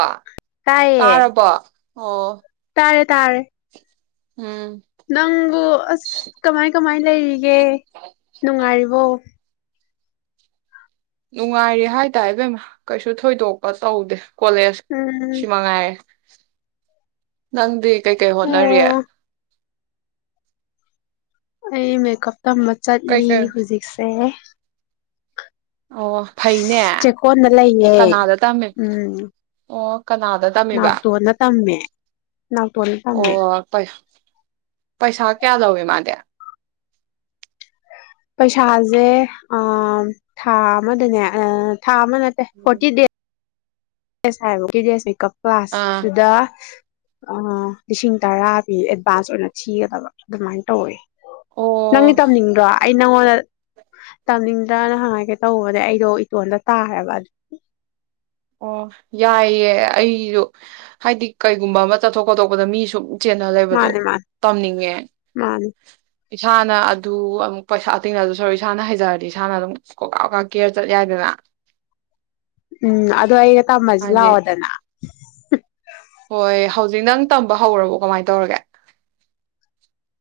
ꯑ ꯇꯥꯏꯌꯦ ꯇꯥꯔꯕꯣ ꯑꯣ ꯇꯥꯔꯦ ꯇꯥꯔꯦ ꯎꯝ ꯅꯪꯕꯨ ꯑꯁ ꯀꯃꯥꯏ ꯀꯃꯥꯏ ꯂꯩꯔꯤ ꯒꯦ ꯅꯨꯡꯉꯥꯏꯔꯤꯕꯣ ꯅꯨꯡꯉꯥꯏꯔꯤ ꯍꯥꯏꯇꯥꯏ ꯏꯕꯦꯝꯃꯥ ꯀꯩꯁꯨ ꯊꯣꯏꯗꯣꯛꯄ ꯇꯧꯗꯦ ꯀꯣꯂꯦꯖ ꯁꯤ ꯎꯝ ꯃꯉꯥꯏꯔꯦ [inaudible] ꯅꯪꯗꯤ ꯀꯩ ꯀꯩ ꯍꯣꯠꯅꯔꯤ ꯑꯣ ꯑꯩ ꯃꯦꯀꯞ ꯇꯝꯕ ꯆꯠꯂꯤ ꯀꯩꯀꯩ ꯍꯧꯖꯤꯛꯁꯦ [inaudible] ꯑꯣ ꯐꯩꯅꯦ ꯆꯦꯛꯀꯣꯟꯗ ꯂꯩꯌꯦ ꯀꯅꯥꯗ ꯇꯝꯃꯦꯕ ꯎꯝ ꯑꯣ ꯀꯅꯥꯗ ꯇꯝꯃꯤꯕ ꯅꯥꯎꯇꯣꯟꯗ ꯇꯝꯃꯦ ꯅꯥꯎꯇꯣꯟꯗ ꯑꯣ ꯇꯝꯃꯦ ꯐꯩ ꯄꯩꯁꯥ ꯀꯌꯥꯂꯧꯒꯦ ꯃꯥꯗꯤ ꯄꯩꯁꯥꯁꯦ ꯊꯥ ꯑꯃꯗꯅꯦ ꯑꯥ ꯊꯥ ꯑꯃ ꯅꯠꯇꯦ ꯐꯣꯔꯇꯤ ꯗꯦꯁ ꯐꯣꯔꯇꯤ ꯗꯦꯁ ꯍꯥꯏꯕ ꯐꯣꯔꯇꯤ ꯗꯦꯁ ꯃꯦꯀꯞ꯫ ꯑꯥ ꯀꯂꯥꯁꯇꯨꯗ ꯑꯥ ꯂꯤꯁꯤꯡ ꯇꯔꯥ ꯄꯤ ꯑꯦꯗꯚꯥꯟꯁ ꯑꯣꯏꯅ ꯊꯤꯒꯗꯕ ꯑꯗꯨꯃꯥꯏꯅ ꯇꯧꯋꯦ꯫ ꯅꯪꯗꯤ ꯑꯣ ꯇꯝꯅꯤꯡꯗ꯭ꯔꯣ ꯑꯩ ꯅꯪꯉꯣꯟꯗ ꯇꯝꯅꯤꯡꯗ꯭ꯔꯅ ꯍꯪꯒꯦ ꯇꯧꯕꯅꯦ ꯑꯩꯗꯣ ꯏꯇꯣꯟꯜꯗ ꯇꯥꯔꯦꯕ ꯑꯗꯨ ꯑꯣ ꯌꯥꯏꯌꯦ ꯑꯩꯁꯨ ꯍꯥꯏꯗꯤ ꯀꯩꯒꯨꯝꯕ ꯑꯃ ꯆꯠꯊꯣꯛ ꯈꯣꯇꯣꯛꯄꯗ ꯃꯤꯁꯨ ꯆꯦꯟꯅ ꯂꯩꯕꯗꯣ ꯃꯥꯅꯦ ꯃꯥꯅꯦ ꯇꯝꯅꯤꯡꯉꯦ ꯃꯥꯅꯦ ꯏꯁꯥꯅ ꯑꯗꯨ ꯄꯩꯁꯥ ꯑꯇꯤꯡꯅ ꯑꯗꯨ ꯁꯔꯨ ꯏꯁꯥꯅ ꯍꯩꯖꯔꯗꯤ ꯏꯁꯥꯅ ꯑꯗꯨꯝ ꯀꯣꯀꯥ ꯀꯀꯥ ꯀꯦꯔ ꯆꯠ ꯌꯥꯏꯗꯅ ꯎꯝ ꯑꯗꯨ ꯑꯩꯒ ꯇꯥꯝꯃꯁꯤ ꯍꯥꯏꯗꯤ ꯂꯥꯀꯎꯗꯟ [unintelligible] ꯍꯣꯏ ꯍꯧꯖꯤꯛ ꯅꯪ ꯇꯝꯕ ꯍꯧꯔꯕꯣ ꯀꯃꯥꯏ ꯇꯧꯔꯒꯦ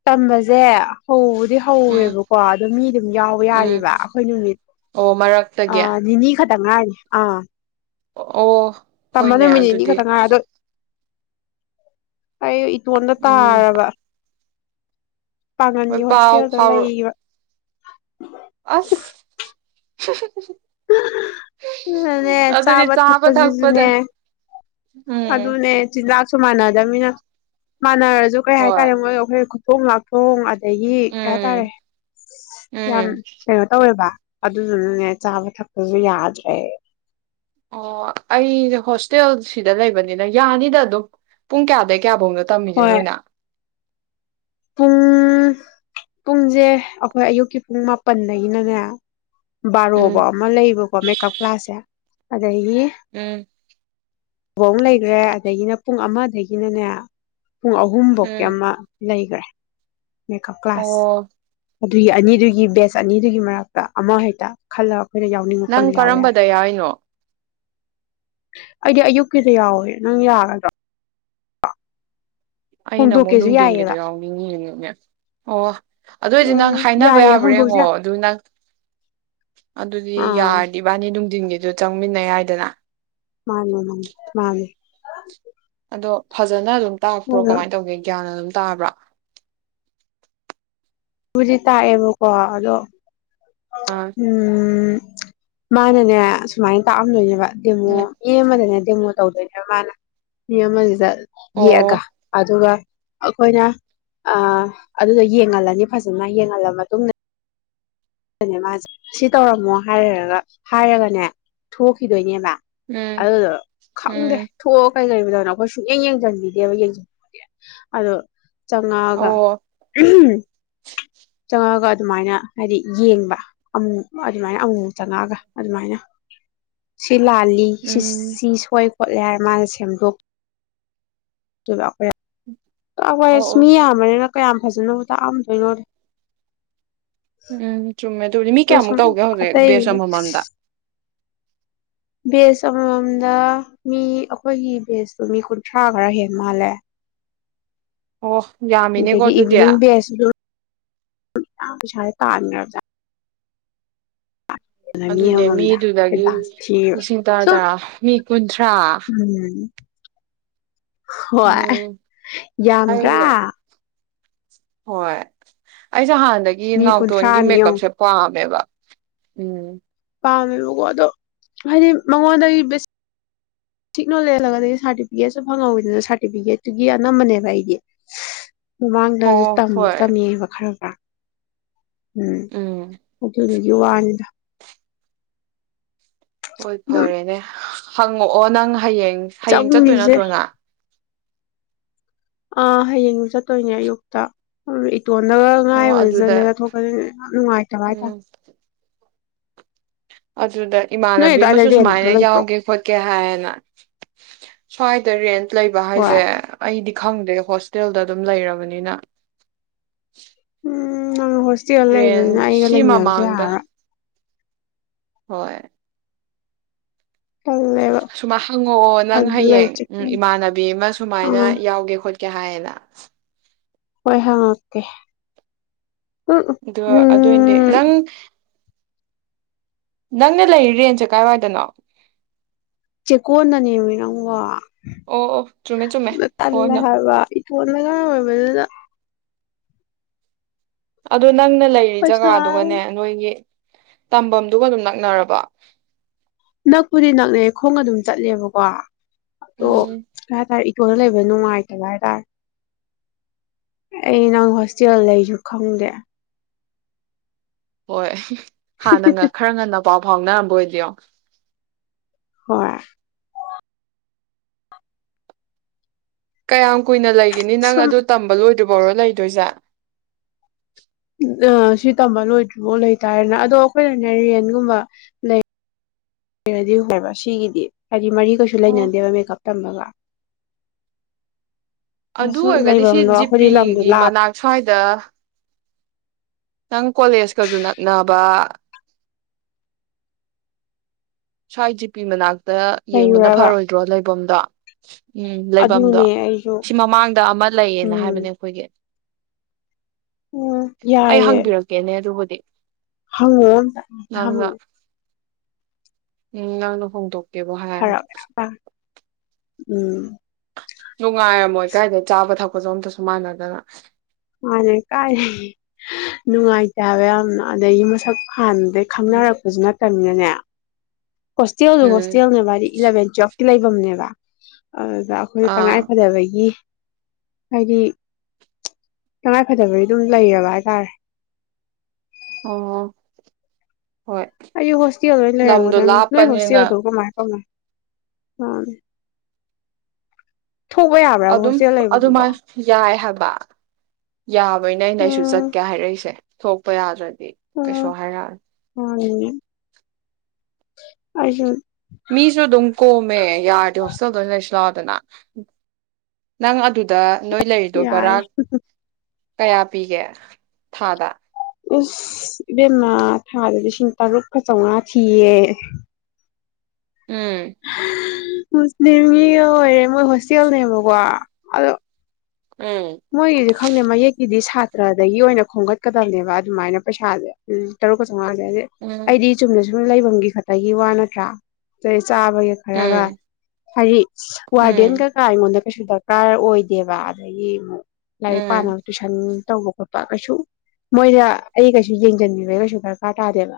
ꯇꯝꯕꯁꯦ ꯍꯣ ꯕꯨꯗꯤ ꯎꯝ ꯍꯧꯔꯦꯕꯀꯣ ꯑꯗꯣ ꯃꯤ ꯑꯗꯨꯝ ꯌꯥꯎꯕ ꯎꯝ ꯌꯥꯔꯤꯕꯔꯤꯕ ꯑꯩꯈꯣꯏ ꯅꯨꯃꯤꯠ ꯑꯣ ꯃꯔꯛꯇꯒꯤ ꯅꯤꯅꯤ ꯈꯛꯇ ꯉꯥꯏꯔꯤ ꯑꯥ ꯑꯣ ꯇꯃ ꯍꯣꯏꯅꯦ ꯅꯨꯃꯤꯠꯅꯤꯅꯤ ꯑꯗꯨꯗꯤ ꯈꯛꯇ ꯉꯏ ꯑꯗꯨ ꯑꯩ ꯏꯇꯣꯝꯠ ꯎꯝ ꯇꯥꯔꯕ ꯍꯣꯏ ꯄꯥꯉꯟꯒꯤ ꯄꯥꯎ ꯍꯣꯁꯇꯦꯜꯗ ꯐꯥꯎꯔꯛ ꯂꯩꯔꯤꯕ ꯑꯁ [unintelligible] ꯑꯗꯨꯅꯦ ꯑꯗꯨꯗꯤ ꯆꯥꯕ ꯊꯛꯄꯗ ꯊꯛꯄꯁꯤꯁꯨꯅꯦ ꯎꯝ ꯑꯗꯨꯅꯦ ꯆꯤꯟꯖꯥꯛ ꯁꯨꯃꯅꯥꯗ ꯃꯤꯅ ꯃꯥꯅ ꯑꯗꯨ ꯀꯩ ꯍꯣꯏ ꯍꯥꯏꯇꯥꯔꯦ ꯃꯣꯏꯒ ꯑꯥꯈꯣꯏꯒ ꯊꯣꯡ ꯂꯥꯛ ꯊꯣꯡ ꯑꯗꯒꯤ ꯀꯩ ꯍꯥꯏꯇꯥꯔꯦ ꯎꯝ ꯌꯥꯝ ꯎꯝ ꯀꯩꯅꯣ ꯇꯧꯋꯦꯕ ꯑꯗꯨꯗꯨꯅꯥꯅꯦ ꯆꯥꯕ ꯊꯛꯄꯁꯨ ꯌꯥꯗꯔꯦ ꯑꯣ ꯑꯩꯁꯦ ꯍꯣꯁꯇꯦꯜ ꯁꯤꯗ ꯂꯩꯕꯅꯤꯅ ꯌꯥꯅꯤꯗ ꯑꯗꯨꯝ ꯄꯨꯡ ꯀꯌꯥꯗꯩꯩ ꯀꯌꯥꯐꯧꯅꯣ ꯇꯝꯃꯤꯁꯦ ꯍꯣꯏ ꯅꯣꯏꯅ ꯄꯨꯡ ꯄꯨꯡꯁꯦ ꯑꯩꯈꯣꯏ ꯑꯌꯨꯛꯀꯤ ꯄꯨꯡ ꯃꯥꯄꯟꯗꯒꯤꯅꯅꯦ ꯎꯝ ꯕꯥꯔꯣꯕꯥꯑꯣ ꯑꯃ ꯂꯩꯌꯦꯕ ꯃꯦꯀꯞ ꯀ꯭ꯂꯁꯦ ꯑꯗꯒꯤ ꯎꯝ ꯕꯥꯑꯣ ꯑꯃꯥ ꯂꯩꯈ꯭ꯔꯦ ꯑꯗꯒꯤꯅ ꯄꯨꯡ ꯑꯃꯗꯒꯤꯅꯅꯦ ꯄꯨꯡ ꯑꯍꯨꯝꯐꯧꯀꯤ ꯎꯝ ꯑꯃ ꯂꯩꯈ꯭ꯔꯦ ꯃꯦꯀꯞ ꯀ꯭ꯂꯥꯁ ꯑꯣ ꯑꯗꯨꯒꯤ ꯑꯅꯤꯗꯨꯒꯤ ꯕꯦꯁ ꯑꯅꯤꯗꯨꯒꯤ ꯃꯔꯛꯇ ꯑꯃ ꯍꯦꯛꯇ ꯈꯜꯂꯛ ꯅꯪ ꯀꯔꯝꯕꯗ ꯌꯥꯎꯔꯤꯅꯣ ꯑꯩꯗꯤ ꯑꯌꯨꯛꯀꯤꯗ ꯌꯥꯎꯋꯦ ꯅꯪ ꯌꯥꯒꯗ꯭ꯔꯥ ꯑꯩꯅ ꯑꯃꯨꯛ ꯅꯨꯡꯗꯤꯟꯒꯤꯗꯨ ꯌꯥꯎꯅꯤꯡꯉꯤ ꯑꯣ ꯑꯗꯨꯑꯣꯏꯗꯤ ꯅꯪ ꯎꯝ ꯍꯥꯏꯅꯕ ꯌꯥꯏꯌꯦ ꯌꯥꯕ꯭ꯔꯥ ꯍꯣꯡꯗꯣꯛꯁꯦ ꯌꯦꯡꯉꯣ ꯑꯗꯨ ꯅꯪ ꯑꯗꯨꯗꯤ ꯑꯥ ꯌꯥꯔꯗꯤ ꯏꯕꯥꯅꯤ ꯑꯗꯨꯝ ꯖꯤꯟꯒꯤꯗꯨ ꯆꯪꯃꯤꯟꯅ ꯌꯥꯏꯗꯅ ꯃꯥꯅꯦ ꯃꯥꯅꯤ ꯃꯥꯅꯦ ꯑꯗꯣ ꯐꯖꯅ ꯑꯗꯨꯝ ꯇꯥꯛꯄ꯭ꯔꯣ ꯑꯗꯣ ꯀꯃꯥꯏꯅ ꯇꯧꯒꯦ ꯒ꯭ꯌꯥꯟ ꯑꯗꯨꯝ ꯇꯥꯕ꯭ꯔ ꯄꯨꯖꯤ ꯇꯥꯛꯌꯦꯕꯨ ꯀꯣꯗꯣ ꯑꯥ ꯎꯝ ꯃꯥꯅꯅꯦ ꯁꯨꯃꯥꯏꯅ ꯇꯥꯛꯑꯝꯗꯣꯏꯅꯦꯕ ꯗꯦꯃꯣ ꯎꯝ ꯃꯤꯃꯅꯦ ꯗꯦꯃꯣ ꯇꯧꯗꯣꯏꯅꯦ ꯃꯥꯅ ꯃꯤ ꯑꯃꯖꯤꯗ ꯌꯦꯛꯑꯒ ꯑꯣ ꯑꯗꯨꯒ ꯑꯩꯈꯣꯏꯅ ꯑꯗꯨꯗ ꯌꯦꯡꯍꯜꯂꯅꯤ ꯐꯖꯅ ꯌꯦꯡꯍꯜꯂ ꯃꯇꯨꯡꯗ ꯅꯦ ꯃꯥꯁꯦ ꯁꯤ ꯇꯧꯔꯝꯃꯣ ꯍꯥꯏꯔꯒ ꯍꯥꯏꯔꯒꯅꯦ ꯊꯣꯛꯈꯤꯗꯣꯏꯅꯦꯕ ꯎꯝ ꯑꯗꯨꯗꯣ ꯈꯪꯗꯦ ꯎꯝ ꯊꯣꯛꯑ ꯀꯩ ꯀꯔꯤ ꯑꯩꯈꯣꯏ ꯁꯨꯛꯌꯦꯡ ꯌꯦꯡꯁꯤꯟꯕꯤꯗꯦꯕ ꯌꯦꯡꯁꯤꯟ ꯑꯗꯣ ꯆꯪꯉꯛꯑꯒ ꯑꯣ ꯎꯍꯝ ꯆꯪꯉꯒ ꯑꯗꯨꯃꯥꯏꯅ ꯍꯥꯏꯗꯤ ꯌꯦꯡꯕ ꯑꯃꯨꯛ ꯑꯗꯨꯃꯥꯏꯅ ꯑꯃꯨ ꯆꯪꯉꯛꯑꯒ ꯑꯗꯨꯃꯥꯏꯅ ꯁꯤꯂꯥꯂꯤ ꯁꯤ ꯎꯝ ꯁꯤ ꯁꯣꯏ ꯈꯣꯠꯂꯦ ꯍꯥꯏꯔ ꯃꯥꯅ ꯁꯦꯝꯗꯣꯛ ꯇꯣꯢꯕ ꯑꯈꯣꯢ ꯑꯣ ꯑꯣ ꯀꯋꯥꯁꯃꯤꯌꯥꯝꯕꯅꯤꯅ ꯀꯌꯥꯝ ꯐꯖꯅꯕꯨ ꯇꯥꯛꯑꯝꯗꯣꯏꯅꯣꯗ ꯎꯝ ꯆꯨꯝꯃꯦ ꯑꯗꯨꯗꯤ ꯃꯤ ꯑꯗꯨ ꯀꯌꯥꯃꯨꯛ ꯁꯨꯝ ꯇꯧꯒꯦ ꯍꯧꯖꯤꯛ ꯑꯇꯩ ꯕꯦꯁ ꯑꯃꯃꯝꯗ ꯕꯦꯖ ꯑꯃꯃꯝꯗ ꯃꯤ ꯑꯩꯈꯣꯏꯒꯤ ꯕꯦꯁꯇꯨ ꯃꯤ ꯀꯨꯟꯊ꯭ꯔꯥ ꯈꯔ ꯍꯦꯟ ꯃꯥꯜꯂꯦ ꯑꯣ ꯌꯥꯝꯃꯤꯅꯦꯀꯣ ꯑꯗꯒꯤ ꯑꯗꯨꯗꯤ ꯏꯚꯤꯅꯤꯡ ꯚꯦꯖ ꯄꯤꯁꯥ ꯇꯥꯟꯒ꯭ꯕꯖꯥꯠꯅꯤ ꯑꯗꯨꯅꯦ ꯑꯃꯃꯝꯗ ꯃꯤꯗꯨꯗꯒꯤ ꯑꯦꯗꯚꯥꯟꯁ ꯊꯤꯔꯤꯕ ꯂꯤꯁꯤꯡ ꯇꯔꯥ ꯁꯨꯝ ꯇꯔꯥ ꯃꯤ ꯀꯨꯟꯊ꯭ꯔꯥ ꯎꯝ ꯍꯣꯏ ꯎꯝ ꯌꯥꯝꯗ꯭ꯔꯥ ꯑꯩ ꯍꯣꯏ ꯑꯩꯁꯨ ꯍꯥꯟ ꯑꯗꯒꯤ ꯃꯤ ꯅꯥꯎꯇꯣꯟꯒꯤ ꯀꯨꯟꯊ꯭ꯔꯥꯅꯤ ꯌꯦꯡꯉꯨ ꯃꯦꯀꯞꯁꯦ ꯄꯥꯝꯃꯦꯕ ꯎꯝ ꯄꯥꯝꯃꯦꯕꯀꯣ ꯑꯗꯣ ꯍꯥꯏꯗꯤ ꯃꯉꯣꯟꯗꯒꯤ ꯕꯦꯁꯤꯛꯅꯣ ꯂꯦꯜꯂꯒꯗꯤ ꯁꯥꯔꯇꯤꯐꯤꯀꯦꯠꯁꯨ ꯐꯪꯍꯧꯋꯤꯗꯅ ꯁꯥꯔꯇꯤꯐꯤꯀꯦꯠꯇꯨꯒꯤ ꯑꯅꯝꯕꯅꯦꯕ ꯑꯩꯗꯤ ꯃꯃꯥꯡꯗꯁꯨ ꯑꯣ ꯍꯣꯏ ꯇꯝꯃꯤꯕ ꯈꯔ ꯈꯔ ꯎꯝ ꯎꯝ ꯍ ꯌꯨ ꯋꯥꯟꯗ ꯍꯣꯏ ꯑꯗꯨꯝ ꯐꯔꯦꯅꯦ ꯍꯪꯉꯛꯑꯣ ꯅꯪ ꯍꯥꯏꯌꯦ ꯍꯌꯦꯡ ꯆꯠꯇꯣꯏ ꯆꯪꯉꯤꯁꯦ ꯅꯠꯇ꯭ꯔꯣꯅ ꯑ ꯍꯌꯦꯡ ꯆꯠꯇꯣꯏꯅꯦ ꯑꯌꯨꯛꯇ ꯇꯣꯟꯅꯕ ꯑꯣ ꯑꯗꯨꯗ ꯉꯥꯏꯗꯅꯦꯅ ꯊꯣꯛꯀꯅꯤꯅꯦ ꯌꯥꯝ ꯅꯨꯡꯉꯥꯏꯇꯕ ꯍꯥꯏꯇꯥꯔꯦ ꯎꯝ ꯑ ꯑꯗꯨꯗ ꯅꯣꯏ ꯏꯃꯥꯟꯅꯕꯤ ꯑꯗꯨꯋꯥꯏꯗ ꯑꯃꯁꯨ ꯔꯦꯟꯒ ꯁꯨꯃꯥꯏꯅ ꯂꯩꯇ꯭ꯔꯣ ꯌꯥꯎꯒꯦ ꯈꯣꯠꯀꯦ ꯍꯥꯏꯑꯅ ꯁꯋꯥꯗꯔꯤꯟ ꯂꯩꯕ ꯍꯥꯏꯁꯦ ꯍꯣꯏ ꯑꯩꯗꯤ ꯈꯪꯗꯦ ꯍꯣꯁꯇꯦꯜꯗ ꯑꯗꯨꯝ ꯂꯩꯔꯕꯅꯤꯅ ꯎꯝ ꯅꯪ ꯍꯣꯁꯇꯦꯜ ꯂꯩꯕꯅꯤꯅ ꯔꯦꯟ ꯑꯩꯒ ꯁꯤ ꯂꯩꯃꯤꯟꯅꯕꯁꯨ ꯃꯃꯥꯡꯗ ꯌꯥꯔꯣꯏ ꯍꯣꯏ ꯇꯜꯂꯦꯕ ꯁꯨꯝꯃꯥꯏ ꯍꯪꯉꯛꯑꯣ ꯅꯪ ꯑꯗꯨꯗ ꯍꯌꯦꯡ ꯂꯩꯔꯤꯁꯦ ꯎ ꯏꯃꯥꯟꯅꯕꯤ ꯑꯃ ꯁꯨꯃꯥꯏꯅ ꯑꯥ ꯌꯥꯎꯒꯦ ꯈꯣꯠ ꯀ ꯍꯥꯏꯅ ꯍꯣꯏ ꯍꯥꯡꯀꯦ ꯑ ꯑꯗꯨꯗꯤ ꯅꯪ ꯅꯪꯅ ꯂꯩꯔꯤ ꯔꯦꯟꯁꯦ ꯀꯥꯏꯋꯥꯏꯗꯅꯣ ꯆꯦꯛꯀꯣꯟꯅꯅꯦꯃꯤ ꯅꯪꯕ ꯑꯣ ꯑꯣ ꯆꯨꯝꯃꯦ ꯆꯨꯝꯃꯦ ꯍꯣꯏ ꯇꯥꯟꯂ ꯅ ꯍꯥꯏꯔꯔꯕ ꯏ ꯄꯂꯒ ꯑꯣꯏ ꯑꯗꯨꯗ ꯅꯪꯅ ꯂꯩꯔꯤ ꯄꯩꯁꯥ ꯖꯒꯥꯗꯨꯒꯅꯦ ꯅꯣꯏꯒꯤ ꯇꯐꯝꯗꯨꯒ ꯑꯗꯨꯝ ꯅꯛꯅꯔꯕ ꯅꯛꯄꯨꯗꯤ ꯅꯛꯅꯦ ꯈꯣꯡꯒ ꯑꯗꯨꯝ ꯆꯠꯂꯦꯕꯀꯣ ꯣ ꯎꯝ ꯀ ꯇꯥꯔ ꯍꯣꯇꯣꯜ ꯂꯩꯕ ꯅꯨꯡꯉꯥꯏꯇꯕ ꯍꯥꯏꯇꯥꯔꯦ ꯑꯩ ꯅꯪ ꯍꯣꯁꯇꯦꯜ ꯂꯩꯁꯨ ꯈꯪꯗꯦ ꯍꯣꯏ ꯍꯥ ꯅꯪꯒ ꯈꯔ ꯉꯟꯅ ꯄ ꯍꯥꯎꯅ ꯕꯣꯏꯗ ꯍꯣꯏ ꯀꯌꯥꯝ ꯀꯨꯏꯅ ꯂꯩꯦ ꯅꯤ ꯅꯪ ꯁꯨꯝ ꯑꯗꯨꯗꯣ ꯇꯝꯕ ꯂꯣꯏ ꯕꯣꯔꯣ ꯂꯩꯗꯣꯢꯖꯦ ꯑ ꯁꯤ ꯇꯝꯕ ꯂꯣꯏꯗ꯭ꯔꯤꯕꯥꯎ ꯂꯩꯇꯥꯔꯦꯟꯅ ꯑꯗꯣ ꯑꯩꯈꯣꯏꯅꯅꯦ ꯔꯦꯟꯒꯨꯝꯕ ꯂꯩ ꯔꯗꯤ ꯐꯩꯕ ꯁꯤꯒꯤꯗꯤ ꯍꯥꯏ ꯃꯔꯤ ꯀꯩꯁꯨ ꯑꯣ ꯂꯩꯅꯗꯦꯕ ꯃꯦꯀꯞ ꯇꯝꯕꯒ ꯑꯗꯨ ꯁꯨꯝ ꯑꯣꯏꯔꯒꯗꯤ ꯁꯤ ꯂꯩꯐꯝꯗꯣ ꯑꯩꯈꯣꯏꯗꯤ ꯂꯝꯗꯣ ꯖꯤꯄꯤꯒꯤ ꯂꯥꯞ ꯃꯅꯥꯛ ꯁ꯭ꯋꯥꯏꯗ ꯅꯪ ꯀꯣꯂꯦꯖꯀꯁꯨ ꯅꯛꯅꯕ ꯁ꯭ꯋꯥꯢ ꯖꯤ ꯄꯤ ꯃꯅꯥꯛ ꯗ ꯌꯦꯡꯕꯅ ꯂꯩꯔꯨꯔꯕ ꯐꯔꯣꯏꯗ꯭ꯔꯣ ꯂꯩꯕꯝꯗꯣ ꯎꯝ ꯂꯩꯕꯝꯗꯣ ꯑꯗꯨꯅꯦ ꯑꯩꯁꯨ ꯁꯤ ꯃꯃꯥꯡꯗ ꯑꯃ ꯂꯩꯌꯦꯅ ꯎꯝ ꯍꯥꯏꯕꯅꯦ ꯑꯩꯈꯣꯏꯒꯤ ꯎꯝ ꯑꯩ ꯌꯥꯢꯌꯦ ꯍꯪꯕꯤꯔꯛꯀꯦꯅꯦ ꯑꯗꯨꯕꯨꯗꯤ ꯍꯡꯉꯣ ꯑꯝꯇ ꯅꯪꯅ ꯍꯡꯉꯣ ꯎꯝ ꯅꯪꯅ ꯍꯣꯡꯗꯣꯛ ꯕꯨ ꯐꯔꯛ ꯍꯥꯢꯔꯗꯤ ꯌꯥꯝ ꯇꯥꯏ ꯎꯝ ꯅꯨꯡꯉꯥꯢꯔꯝꯃꯣꯢ ꯀꯥꯏꯗꯩ ꯆꯥꯕ ꯊꯛꯄꯖꯨ ꯑꯝꯇꯁꯨ ꯃꯥꯟꯅꯗꯅ ꯃꯥꯅꯦ ꯀꯥꯏ ꯅꯨꯡꯉꯥꯏꯇꯦꯕ ꯌꯥꯝꯅ ꯑꯗꯒꯤ ꯃꯁꯛ ꯍꯥꯟꯗꯩ ꯎꯝ ꯈꯪꯅꯔꯛꯄꯖꯨ ꯅꯠ ꯇꯝꯅꯤꯅꯅꯦ ꯍꯣꯁꯇꯦꯜꯗꯤ ꯎꯝ ꯍꯣꯁꯇꯦꯜꯅꯦ ꯃꯥꯗꯤ ꯏꯂꯚꯦꯟ ꯇ꯭ꯋꯦꯞ ꯂꯩꯕꯝꯅꯦꯕ ꯑꯗꯨꯗ ꯑꯩꯈꯣꯏꯗ ꯇꯉꯥꯏ ꯑꯥ ꯐꯗꯕꯒꯤ ꯍꯥꯏꯗꯤ ꯇꯉꯥꯏꯐꯗꯕꯒꯤ ꯑꯗꯨꯝ ꯂꯩꯔꯕ ꯍꯥꯢ ꯇꯥꯥꯔꯦ ꯑꯣꯋꯣ ꯑꯩꯖꯨ ꯍꯣꯁꯇꯦꯜꯗ ꯑꯣꯏ ꯂꯩꯔꯝꯒꯗꯕꯅꯤ ꯅꯣꯢ ꯂꯥꯞꯄꯅꯤꯅ ꯍꯣꯁꯇꯦꯜꯗꯣ ꯀꯃꯥꯢ ꯀꯃꯥꯢ ꯍꯣꯏ ꯊꯣꯛꯄ ꯌꯥꯕ꯭ꯔꯥꯕ ꯑꯗꯨꯝ ꯍꯣꯁꯇꯦꯜ ꯂꯩꯕꯗꯨꯕꯣ ꯑꯗꯨꯃꯥꯏꯅ [inaudible] ꯌꯥꯕꯩꯅꯦ ꯑꯩꯅ ꯑꯩꯁꯨ ꯎꯝ ꯆꯠꯀꯦ ꯍꯥꯏꯔꯛꯏꯁꯦ ꯊꯣꯛꯄ ꯌꯥꯗ꯭ꯔꯥ ꯗꯤ ꯀꯩꯁꯨ ꯍꯥꯏꯔꯛ ꯑꯔꯣꯢ ꯑꯩꯖꯨ ꯃꯤꯁꯨ ꯑꯗꯨꯝ ꯀꯣꯝꯃꯦ ꯌꯥꯔꯗꯤ ꯍꯣꯁꯇꯦꯜꯗ ꯑꯣꯏꯅ ꯂꯩꯁꯤ ꯂꯥꯛꯑꯣꯗꯅ ꯅꯪ ꯑꯗꯨꯗ ꯅꯣꯏ ꯂꯩꯔꯤꯗꯣ ꯕꯔꯥ ꯌꯥꯏ ꯀꯌꯥ ꯄꯤꯒꯦ ꯊꯥꯗ ꯏꯁ ꯏꯕꯦꯝꯃꯥ ꯊꯥꯗ ꯂꯤꯁꯤꯡ ꯇꯔꯨꯛꯀ ꯆꯧꯉꯥ ꯊꯤꯌꯦ ꯎꯝ ꯃꯨꯁꯂꯤꯝꯒꯤꯒ ꯑꯣꯏꯔꯦ ꯃꯣꯏ ꯍꯣꯁꯇꯦꯜꯅꯦꯕꯀꯣ ꯑꯗꯣ ꯎꯝ ꯃꯣꯏꯒꯤꯁꯨ ꯈꯪꯗ‌ꯦ ꯃꯌꯦꯛ ꯁꯤꯗꯤ ꯁꯥꯇ꯭ꯔꯗꯒꯤ ꯑꯣꯏꯅ ꯈꯣꯝꯒꯠꯀꯗꯕꯅꯦꯕ ꯑꯗꯨꯃꯥꯏꯅ ꯄꯩꯁꯥꯁꯦ ꯇꯔꯨꯛ ꯆꯧꯉꯥ ꯎꯝ ꯑꯩꯗꯤ ꯆꯨꯝꯅꯁꯨ ꯂꯩꯐꯝꯒꯤ ꯈꯇꯒꯤ ꯋꯥ ꯅꯠꯇ꯭ꯔꯥ ꯆꯥꯕꯒꯤ ꯈꯔꯒ ꯎꯝ ꯍꯥꯏꯗꯤ ꯋꯥꯔꯗꯦꯟ ꯎꯝ ꯀꯩꯀꯥ ꯑꯩꯉꯣꯟꯗ ꯀꯩꯁꯨ ꯗꯔꯀꯥꯔ ꯑꯣꯏꯗꯦꯕ ꯑꯗꯒꯤ ꯃꯨꯛ ꯂꯥꯏꯔꯤꯛ ꯎꯝ ꯄꯥꯅꯕ ꯇꯨꯏꯁꯟ ꯇꯧꯕ ꯈꯣꯠꯄ ꯀꯩꯁꯨ ꯃꯣꯏꯗ ꯑꯩ ꯀꯩꯁꯨ ꯌꯦꯡꯁꯤꯟꯕꯤꯕꯩ ꯀꯩꯁꯨ ꯗꯔꯀꯥꯔ ꯇꯥꯗꯦꯕ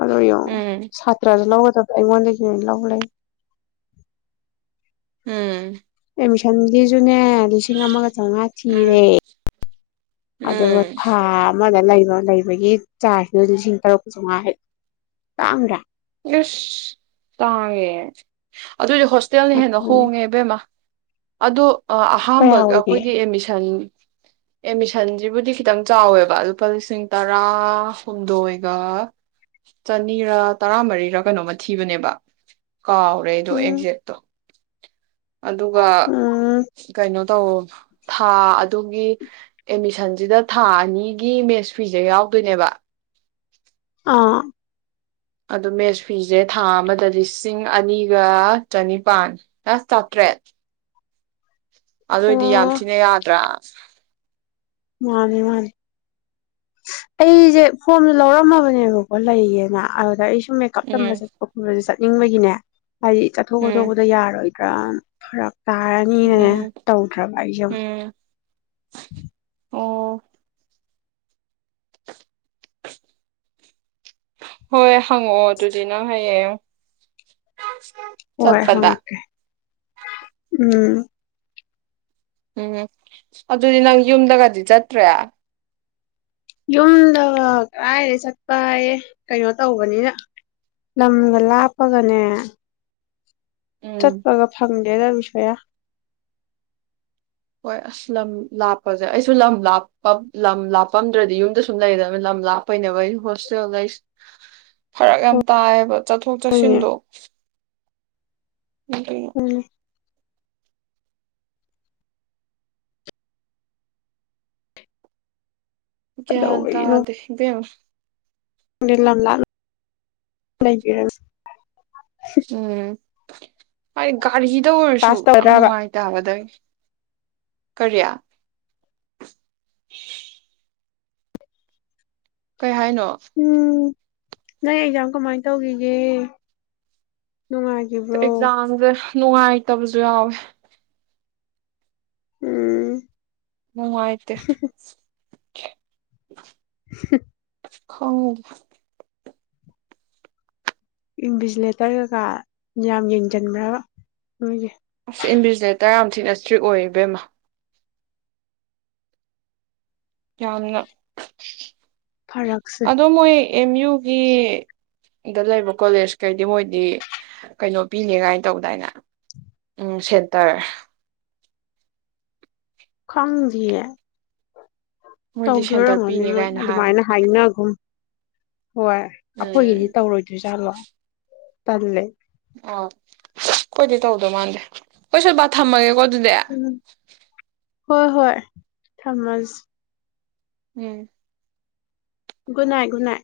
ꯑꯗ‌ꯣ ꯌ‌ꯦꯡꯉ‌ꯣ ꯎꯝ ꯁꯥꯇ꯭ꯔꯥꯁꯨ ꯅꯪꯅ ꯑꯩꯉ‌ꯣꯟꯗꯒꯤ ꯑꯣꯏꯅ ꯂꯧ ꯂꯩ ꯎꯝ ꯑꯦꯠꯃꯤꯁꯟꯒꯤꯁꯨ ꯅ‌ꯦ ꯂꯤꯁꯤꯡ ꯑꯃꯒ ꯆꯧꯉꯥ ꯊꯤꯔꯦ ꯎꯝ ꯑꯗꯨꯒ ꯎꯝ ꯊꯥ ꯑꯃꯗ ꯂꯩꯐꯝ ꯂꯩꯕꯒꯤ ꯆꯥꯔꯁꯗꯨꯅ ꯂꯤꯁꯤꯡ ꯇꯔꯨꯛ ꯀ ꯆꯧꯉꯥ ꯍꯥꯏꯔꯛꯑꯦ ꯇꯥꯡꯗꯔꯥ ꯑꯁ ꯇꯥꯡꯉ‌ꯦ [inaudible] ꯑꯗꯨꯑꯣꯏꯗꯤ ꯍꯣꯁꯇꯦꯜꯅ ꯍꯦꯟꯅ ꯑꯗꯨꯅꯤ ꯍꯣꯡꯉꯦ ꯏꯕꯦꯝꯃ ꯑꯗ‌ꯣ ꯑꯍꯥꯥꯟꯕ ꯀꯌꯥ ꯑꯣꯏꯒꯦ ꯑꯩꯈꯣꯏꯒꯤ ꯑꯦꯠꯃꯤꯁꯟ ꯑꯦꯠꯃꯤꯁꯟꯁꯤꯕꯨꯗꯤ ꯈꯤꯇꯪ ꯆꯥꯎꯋꯦꯕ ꯂꯨꯄꯥ ꯂꯤꯁꯤꯡ ꯇꯔꯥ ꯍꯨꯝꯗꯣꯏꯒ ꯆꯅꯤꯔꯥ ꯇꯔꯥꯃꯔꯤꯔ ꯀꯩꯅꯣꯝꯃ ꯊꯤꯕꯅꯦꯕ ꯀꯥꯎꯔꯦ ꯑꯩꯗꯣ ꯎꯝ ꯑꯦꯛꯖꯦꯛꯇ‌ꯣ ꯑꯗꯨꯒ ꯎꯝ ꯀꯩꯅꯣ ꯇꯧ ꯊꯥ ꯑꯗꯨꯒꯤ ꯑꯦꯠꯃꯤꯁꯟꯁꯤꯗ ꯊꯥ ꯑꯅꯤꯒꯤ ꯃꯦꯁ ꯐꯤꯁꯦ ꯌꯥꯎꯗꯣꯏꯅꯦꯕ ꯑꯥ ꯑꯗꯨ ꯃꯦꯁ ꯐꯤꯁꯦ ꯊꯥ ꯑꯃꯗ ꯂꯤꯁꯤꯡ ꯑꯅꯤꯒ ꯆꯅꯤꯄꯥꯟ ꯑ ꯆꯥꯇ꯭ꯔꯦꯠ ꯑꯗꯨꯏꯗꯤ ꯌꯥꯝ ꯑꯣ ꯊꯤꯅ ꯌꯥꯗ꯭ꯔꯥ [inaudible] ꯃꯥꯅꯤ ꯃꯥꯅꯤ ꯑꯩꯁꯦ ꯐꯣꯝꯗꯣ ꯂꯧꯔꯝꯃꯕꯅꯦꯕꯀꯣ ꯂꯩꯌꯦꯅ ꯑꯗꯨꯗ ꯑꯩꯁꯨ ꯃꯦꯀꯞ ꯎꯝ ꯇꯝꯕꯖꯦ [unintelligible] ꯅꯤꯡꯕꯒꯤꯅꯦ ꯍꯥꯏꯗꯤ ꯆꯠꯊꯣꯛ ꯎꯝ ꯀꯠꯊꯣꯛꯄꯗ ꯌꯥꯔꯣꯏ ꯗ꯭ꯔ ꯐꯔꯛ ꯇꯥꯔꯅꯤꯅꯦ ꯎꯝ ꯇꯧꯗ꯭ꯔꯕ ꯑꯩꯁꯨꯝ ꯎꯝ ꯑꯣ [inaudible] ꯍꯣꯏ ꯍꯪꯉꯛꯑꯣ ꯑꯗꯨꯗꯤꯅꯪ ꯍꯌꯦꯡ ꯑꯣꯏ ꯆꯠꯄꯗ ꯍꯉꯛꯀꯦ ꯎꯝ ꯎꯝ ꯑꯗꯨꯗꯤ ꯅꯪ ꯌꯨꯝꯗꯒꯗꯤ ꯆꯠꯇ꯭ꯔꯦ ꯌꯨꯝꯗ ꯀꯗꯥꯥꯏꯗ ꯆꯠꯄꯌꯦ ꯀꯩꯅꯣ ꯇꯧꯕꯅꯤꯅ ꯂꯝꯒ ꯂꯥꯞꯄꯒꯅꯦ ꯎꯝ ꯆꯠꯄꯒ ꯐꯪꯗꯦꯗ ꯀꯌꯥ ꯍꯣꯏ ꯑꯁ ꯂꯝ ꯂꯥꯞꯄꯁꯦ ꯑꯩꯁꯨ ꯂꯝ ꯂꯥꯞꯄ ꯂꯝ ꯂꯥꯞꯄꯝꯗ꯭ꯔꯗꯤ ꯌꯨꯝꯗ ꯁꯨꯝ ꯂꯩꯗꯕꯅ ꯂꯝ ꯂꯥꯞꯄꯩꯅꯦꯕ ꯑꯩ ꯍꯣꯁꯇꯦꯜ ꯂꯩꯁꯦ ꯐꯔꯛ ꯌꯥꯝ ꯇꯥꯏꯌꯦꯕ ꯆꯠꯊꯣꯛ ꯍꯣꯏꯅꯦ ꯆꯠꯁꯤꯟꯗꯣ ꯎꯝ [unintelligible] ꯒꯌꯥꯟ ꯀꯩꯗꯧꯕꯒꯤꯅꯣ ꯇꯥꯗꯦ ꯏꯕꯦꯝꯃ ꯂꯝ ꯂꯥꯞꯅ [unintelligible] ꯎꯝ ꯍꯥꯢꯒ ꯀꯔꯤꯗ ꯑꯣꯏꯔꯁꯨ ꯀ꯭ꯂꯥꯁ ꯌꯥꯝ ꯇꯧꯗ꯭ꯔꯕ ꯅꯨꯡꯉꯥꯏ ꯇꯕꯗꯪ ꯀꯔꯤ [inaudible] ꯀꯩ ꯍꯥꯏꯅꯣ ꯎꯝ ꯅꯪ ꯑꯦꯛꯖꯥꯝ ꯀꯃꯥꯏꯅ ꯇꯧꯈꯤꯒꯦ ꯅꯨꯡꯉꯥꯏꯈꯤꯕ꯭ꯔꯣ ꯑꯦꯛꯖꯥꯝꯁꯦ ꯅꯨꯡꯉꯥꯏꯇꯕꯁꯨ ꯌꯥꯎꯋꯦ ꯎꯝ ꯅꯨꯡꯉꯥꯏꯇꯦ [inaudible] ꯍ ꯍ ꯈꯪ ꯏꯚꯤꯖꯤꯂꯦꯇꯔ ꯀꯩꯀꯥ ꯌꯥꯝ ꯌꯦꯡꯁꯤꯟꯕ꯭ꯔꯕ ꯅꯣꯏꯒꯤ ꯑꯁ ꯏꯟꯕꯤꯖꯤꯂꯦꯇꯔ ꯌꯥꯝ ꯊꯤꯅ ꯏꯁꯇ꯭ꯔꯤꯛ ꯑꯣꯏꯕꯦꯝꯃ ꯌꯥꯃꯟ ꯐꯔꯛꯁꯦ ꯑꯦꯝ ꯌꯨꯒꯤ ꯗ ꯂꯩꯕ ꯀꯣꯂꯦꯖ ꯀꯩꯗꯤ ꯃꯣꯏꯗꯤ ꯀꯩꯅꯣ ꯄꯤꯅꯤ ꯀꯥꯏꯅ ꯇꯧꯕꯗꯥꯏꯅꯦ ꯎ ꯁꯦꯟꯇꯔ ꯈꯪꯗꯦꯌꯦ ꯃꯣꯏꯗꯤ ꯇꯧꯗꯣꯏ ꯁꯦꯟꯇꯔ ꯑꯣꯏꯔꯝꯒꯅꯤ ꯄꯤꯅꯤ ꯃꯣꯏ ꯀꯥꯏꯅ ꯍꯥꯏꯕꯅꯦ ꯑꯗꯨꯃꯥꯏꯅ ꯍꯥꯏꯅꯒꯨꯝ ꯍꯣꯏ ꯎꯝ ꯑꯩꯈꯣꯏꯒꯤꯗꯤ ꯇꯧꯔꯣꯏꯗꯔꯤꯖꯥꯠꯂꯣ ꯇꯂꯦ ꯑꯥ ꯀꯣꯏꯗꯤ ꯇꯧꯗꯧ ꯃꯥꯥꯟꯂꯦ ꯍꯣꯌ ꯁꯤꯜꯄꯥ ꯊꯥꯃꯒꯦꯀꯣ ꯑꯗꯨꯗꯤ ꯑꯗꯨꯗꯤ ꯎꯝ ꯍꯣꯏ ꯍꯣꯏ ꯊꯝꯃꯁꯤ ꯎꯝ ꯒꯨꯗꯅꯥꯏ ꯒꯨꯗ ꯅꯣꯏ